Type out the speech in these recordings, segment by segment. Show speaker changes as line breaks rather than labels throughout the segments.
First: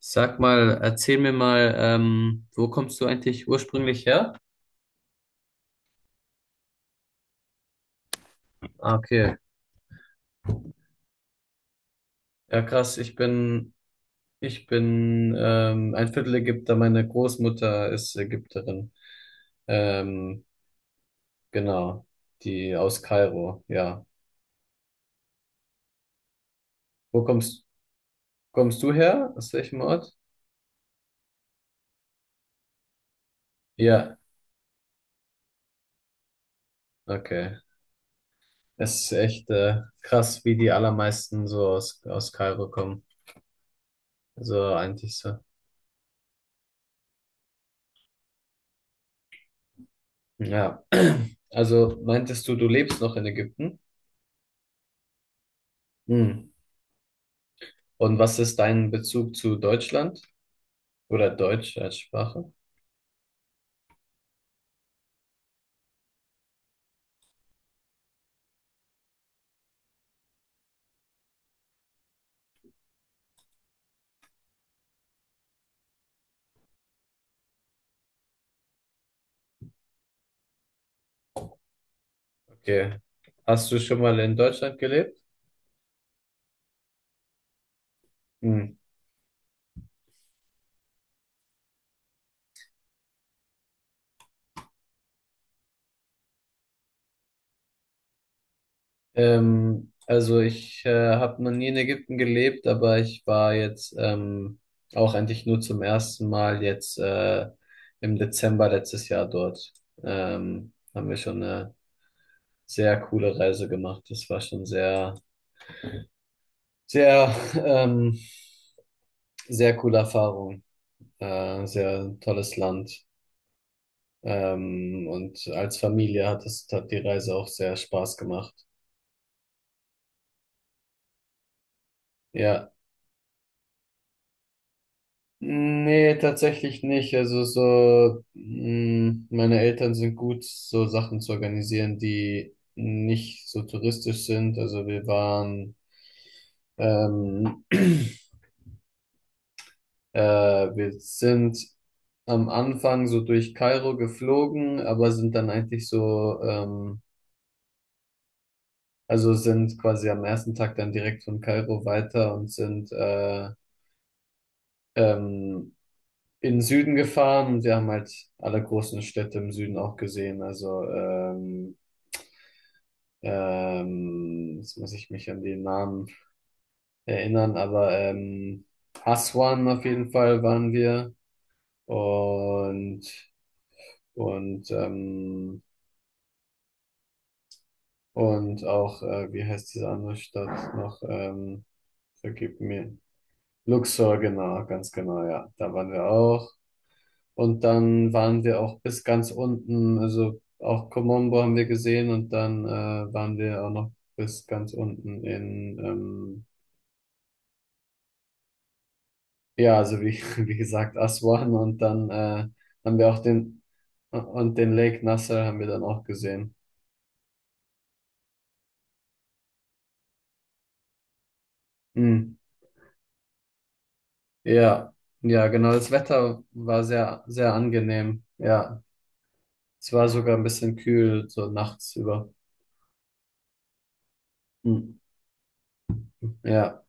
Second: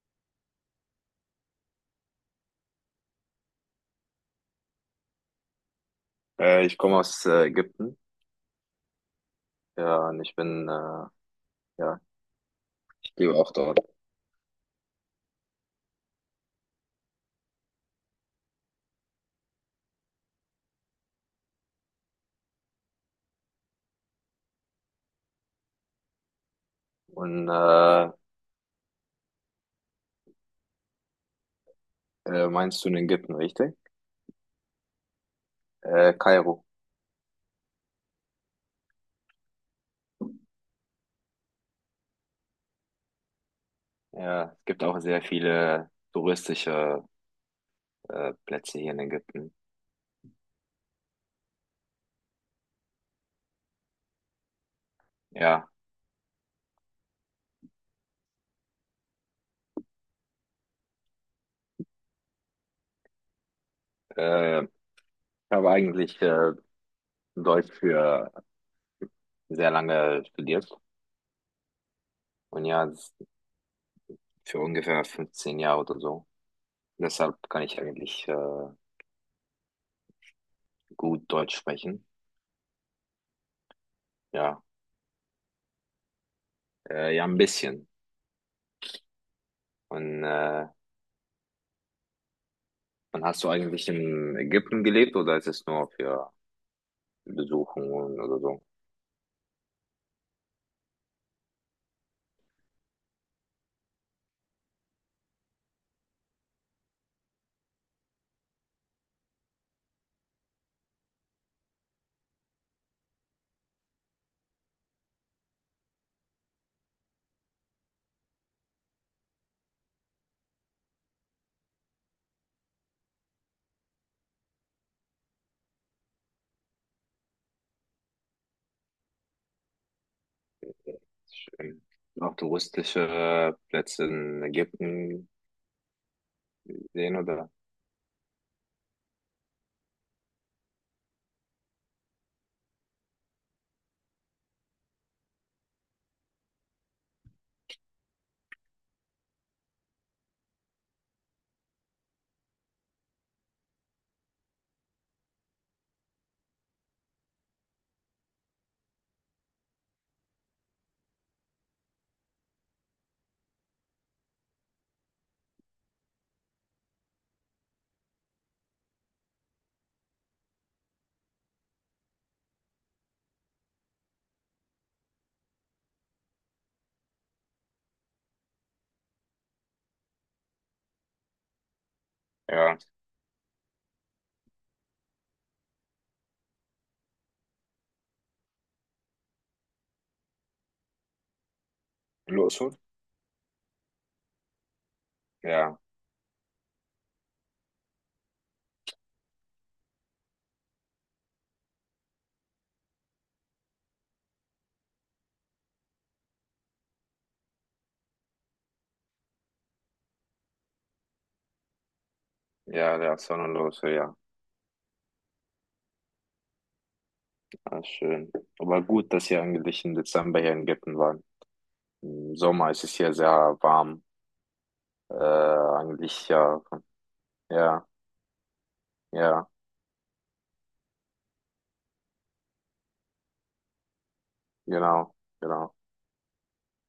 Sag mal, erzähl mir mal, wo kommst du eigentlich ursprünglich her?
Ich komme aus Ägypten.
Ah, okay.
Ja, und ich bin, ja,
Ja, krass.
ich
Ich
lebe auch
bin,
dort.
ich bin ähm, ein Viertel Ägypter. Meine Großmutter ist Ägypterin. Ähm, genau. Die aus Kairo, ja. Wo
Und
kommst, kommst du her? Aus welchem Ort?
meinst du in Ägypten, richtig?
Ja,
Kairo.
okay. Es ist echt krass, wie die allermeisten so aus Kairo kommen.
Ja, es
Also
gibt auch
eigentlich
sehr
so.
viele touristische Plätze hier in Ägypten.
Ja. Also meintest du, du lebst noch in Ägypten?
Ja,
Hm. Und was ist dein Bezug zu Deutschland oder Deutsch als Sprache?
ich habe eigentlich Deutsch für sehr lange studiert. Und ja, für ungefähr 15 Jahre oder so. Deshalb kann ich eigentlich gut Deutsch sprechen.
Okay. Hast du schon mal in
Ja,
Deutschland gelebt?
ja, ein bisschen.
Hm.
Und äh, Und hast du eigentlich in Ägypten gelebt oder ist es nur für Besuchungen oder so?
Also ich habe noch nie in Ägypten gelebt, aber ich war jetzt auch eigentlich nur zum ersten Mal jetzt im Dezember letztes Jahr dort. Haben wir schon eine sehr coole Reise gemacht. Das war schon sehr, ähm, sehr coole Erfahrung. Sehr tolles Land. Und als Familie hat die Reise auch sehr Spaß gemacht.
Ähm, Noch
Ja,
touristische Plätze in Ägypten
nee, tatsächlich nicht.
sehen
Also
oder?
so, mh, meine Eltern sind gut, so Sachen zu organisieren, die nicht so touristisch sind. Ähm, äh, wir sind am Anfang so durch Kairo geflogen, aber sind dann eigentlich also sind quasi am ersten Tag dann direkt von Kairo weiter und sind, ähm, in den Süden gefahren und wir haben halt alle großen Städte im Süden auch gesehen. Jetzt muss ich mich an den Namen erinnern, aber Aswan auf jeden Fall waren wir
Ja.
und und ähm, und auch, wie heißt diese andere Stadt noch?
Los.
Vergib mir. Luxor, genau, ganz genau, ja. Da
Ja,
waren wir auch. Und dann waren wir auch bis ganz unten, also auch Komombo haben wir gesehen und dann waren wir auch noch bis ganz unten in, ja, also wie gesagt, Aswan und dann
ja,
haben wir
ja,
auch den,
Sonnenlose, ja.
und den Lake Nasser haben wir dann auch gesehen.
Ah, schön. Aber gut, dass ihr eigentlich im Dezember hier in Ägypten waren.
Hm.
Im Sommer ist es hier sehr warm.
Ja, ja, genau, das
Eigentlich,
Wetter
ja,
war sehr, sehr
ja,
angenehm. Ja,
ja,
es war sogar ein bisschen kühl, so nachts über. Hm.
genau, genau.
Ja,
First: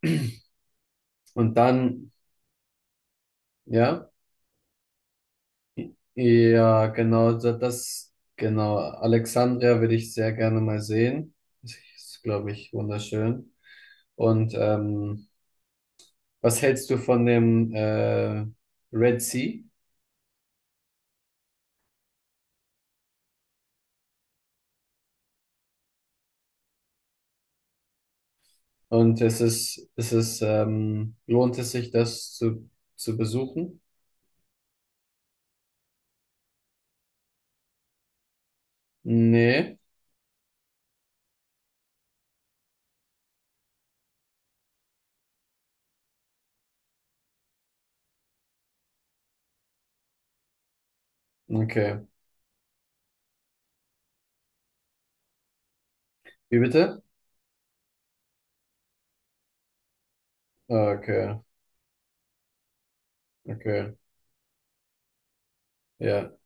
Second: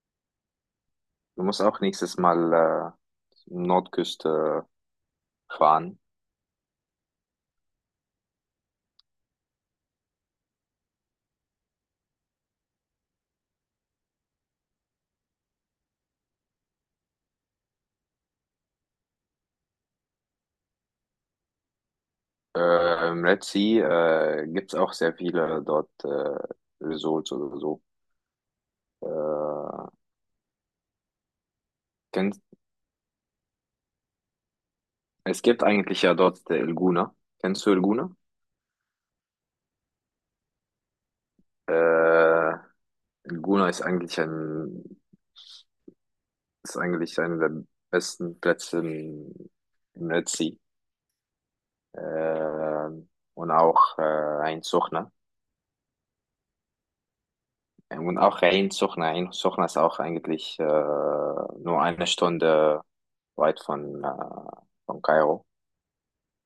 Du
und
musst auch
dann,
nächstes Mal
ja.
Nordküste fahren.
Ja, genau, genau. Alexandria würde ich sehr gerne mal sehen. Das ist, glaube ich, wunderschön. Und was hältst du von dem Red Sea?
Red Sea gibt's auch sehr viele dort Resorts oder so.
Und
Äh,
lohnt es sich,
kennst,
zu besuchen?
es gibt eigentlich ja dort El Guna. Kennst du El Guna?
Nee.
Äh, El Guna ist eigentlich einer der besten Plätze im Red Sea.
Okay.
Äh, und auch Ein Suchna.
Wie bitte?
Und auch ein Suchna. Ein Suchna ist auch eigentlich
Okay,
nur eine Stunde weit
okay.
von Kairo.
Ja.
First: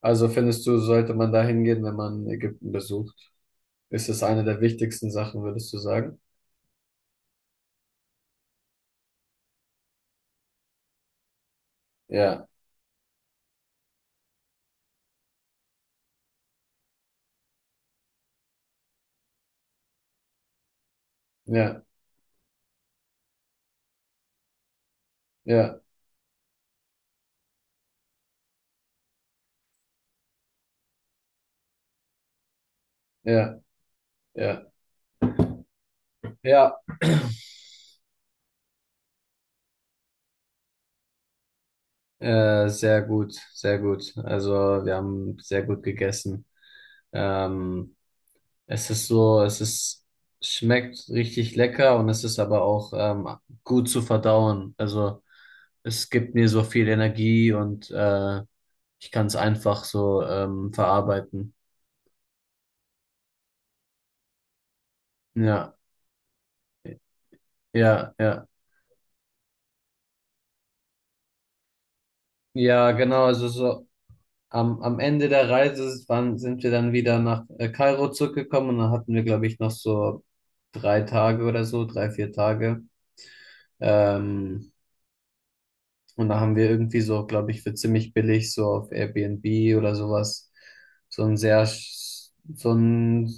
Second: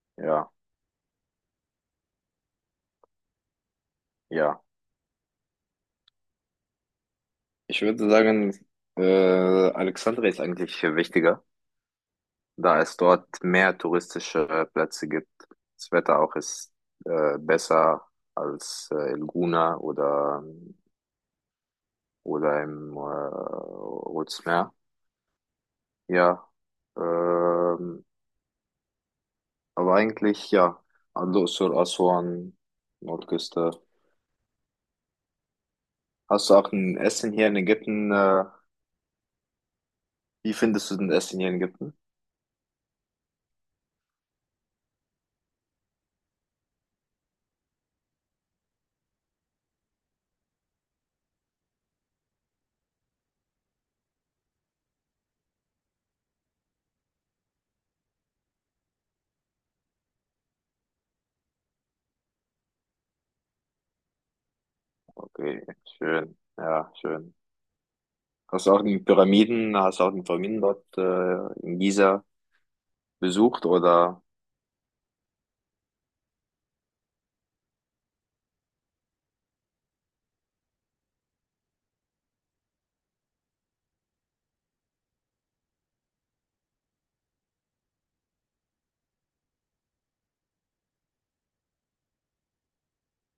Also
Ja,
findest du, sollte man da hingehen, wenn man Ägypten besucht? Ist es eine der
ja.
wichtigsten Sachen, würdest du sagen?
Ich würde sagen, äh, Alexandria ist eigentlich wichtiger,
Ja,
da es dort mehr touristische Plätze gibt. Das Wetter auch ist besser als in Guna
ja,
oder im Rotes Meer.
ja.
Ja, ähm, aber eigentlich ja, Al-Dursur, Aswan,
Ja,
Nordküste.
ja,
Hast du auch
ja,
ein Essen hier in Ägypten? Wie findest du denn Essen hier in Ägypten?
sehr gut, sehr gut. Also wir haben sehr gut gegessen. Ähm, es ist es ist, schmeckt richtig lecker und es ist aber auch gut zu verdauen. Also es gibt mir so viel Energie und ich kann es einfach so verarbeiten.
Okay,
Ja,
schön. Ja, schön.
ja, ja.
Hast du auch die Pyramiden dort in Giza
Ja, genau, also
besucht
so.
oder?
Am Ende der Reise sind wir dann wieder nach Kairo zurückgekommen und dann hatten wir, glaube ich, noch so drei Tage oder so, drei, vier Tage. Ähm, und da haben wir irgendwie so, glaube ich, für ziemlich billig so auf Airbnb oder sowas so ein sehr, sch- so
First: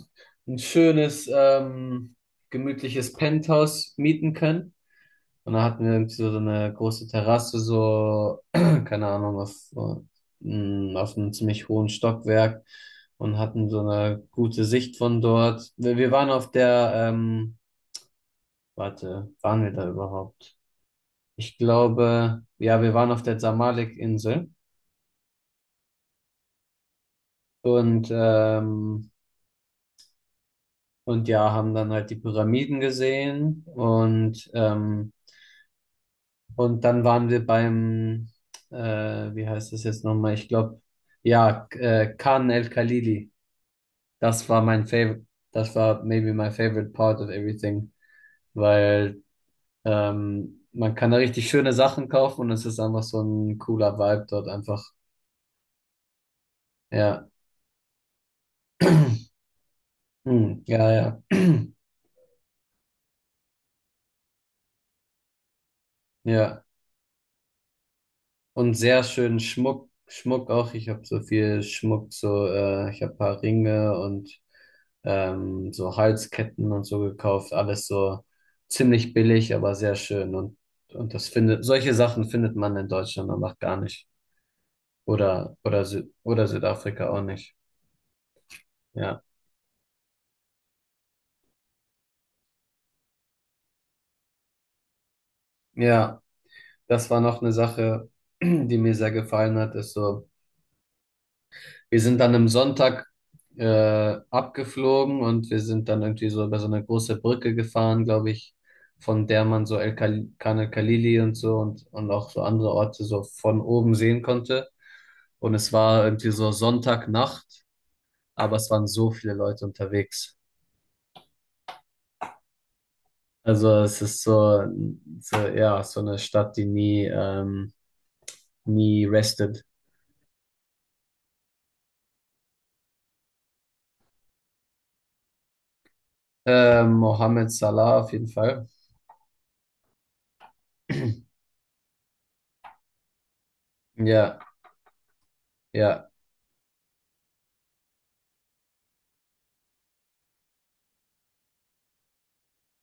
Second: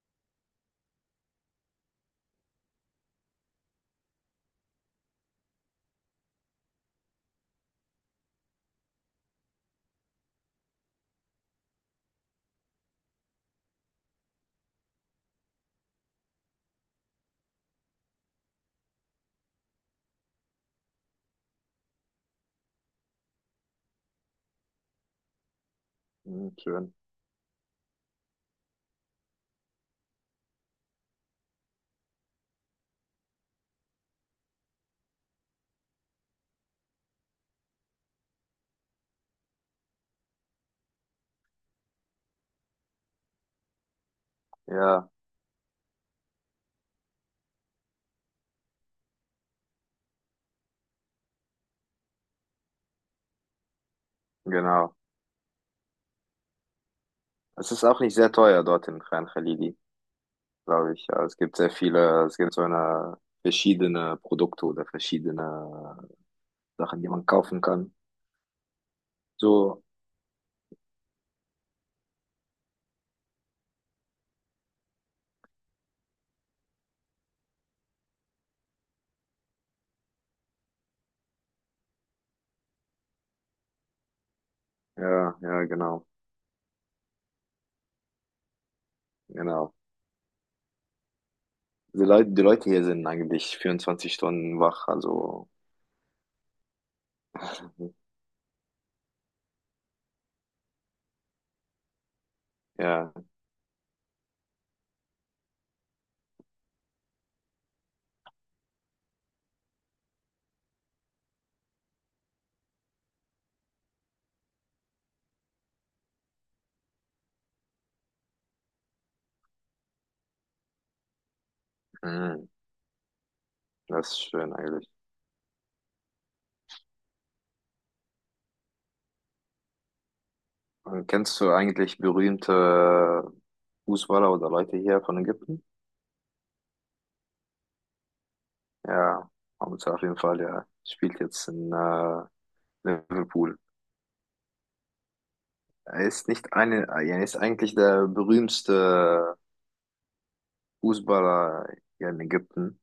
ein schönes, gemütliches Penthouse mieten können. Und da hatten wir irgendwie so eine große Terrasse, so, keine Ahnung, auf einem ziemlich hohen Stockwerk und hatten so eine gute Sicht von dort. Wir waren auf der, warte, waren wir da überhaupt? Ich glaube, ja, wir waren auf der Zamalek-Insel
Hm, schön.
und, ja, haben dann halt die Pyramiden gesehen und, und dann waren wir beim, äh, wie heißt das jetzt nochmal? Ich glaube, ja, Khan El Khalili. Das war mein
Ja,
favorite, das war maybe my favorite part of everything, weil man kann da richtig schöne Sachen kaufen und es ist einfach so ein cooler Vibe dort einfach.
genau.
Ja,
Es ist auch nicht sehr teuer dort in Khan Khalili,
hm, ja,
glaube ich.
ja,
Ja, es gibt sehr viele, es gibt so eine verschiedene Produkte oder verschiedene
ja.
Sachen, die man kaufen kann.
Und sehr schön
So,
Schmuck, Schmuck auch. Ich habe so viel Schmuck, so ich habe ein paar Ringe und so Halsketten und so gekauft. Alles so ziemlich billig, aber sehr schön. Und solche Sachen findet man in Deutschland einfach gar nicht.
ja,
Oder,
ja,
oder,
genau,
Sü oder Südafrika auch nicht. Ja.
genau. Die Leute hier sind eigentlich 24 Stunden wach, also
Ja, das war noch eine Sache, die mir sehr gefallen hat, ist so, wir sind dann am Sonntag
ja,
abgeflogen und wir sind dann irgendwie so über so eine große Brücke gefahren, glaube ich, von der man so El Kal- Khan el-Khalili und so und auch so andere Orte so von oben sehen konnte. Und es war irgendwie so Sonntagnacht, aber es waren so viele Leute unterwegs.
mhm.
Also es
Das
ist
ist schön
so,
eigentlich.
so ja, so eine Stadt, die nie restet.
Kennst du eigentlich berühmte Fußballer oder Leute hier von Ägypten?
Mohammed Salah auf jeden Fall.
Ja, Hamza auf jeden Fall, ja. Spielt jetzt in Liverpool.
Ja,
Er
ja.
ist nicht eine, er ist eigentlich der berühmste Fußballer hier in Ägypten.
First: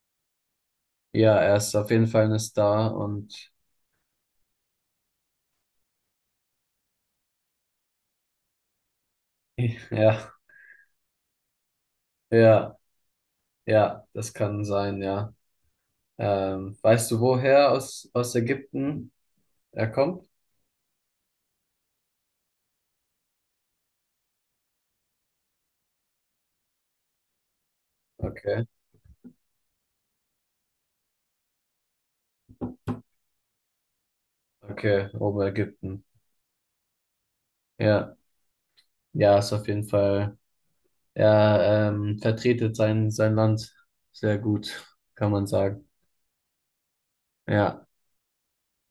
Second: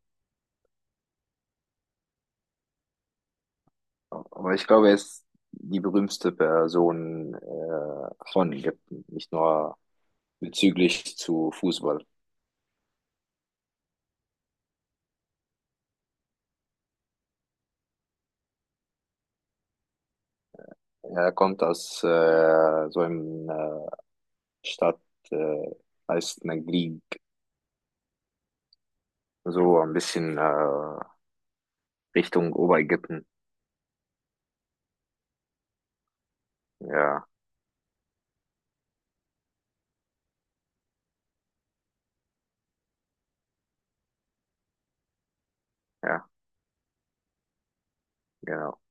Ja, er ist auf jeden Fall eine Star und
Aber ich glaube, er ist die berühmteste Person von Ägypten, nicht nur
ja,
bezüglich zu Fußball.
ja, ja, das kann sein, ja. Weißt du, woher aus Ägypten er kommt?
Er kommt aus so einem Stadt, äh, heißt Naglib.
Okay,
So ein bisschen Richtung Oberägypten.
okay, Oberägypten.
Ja,
Ja, ja, ist auf jeden Fall. Er vertretet sein Land sehr gut, kann man sagen.
ja,
Ja.
genau.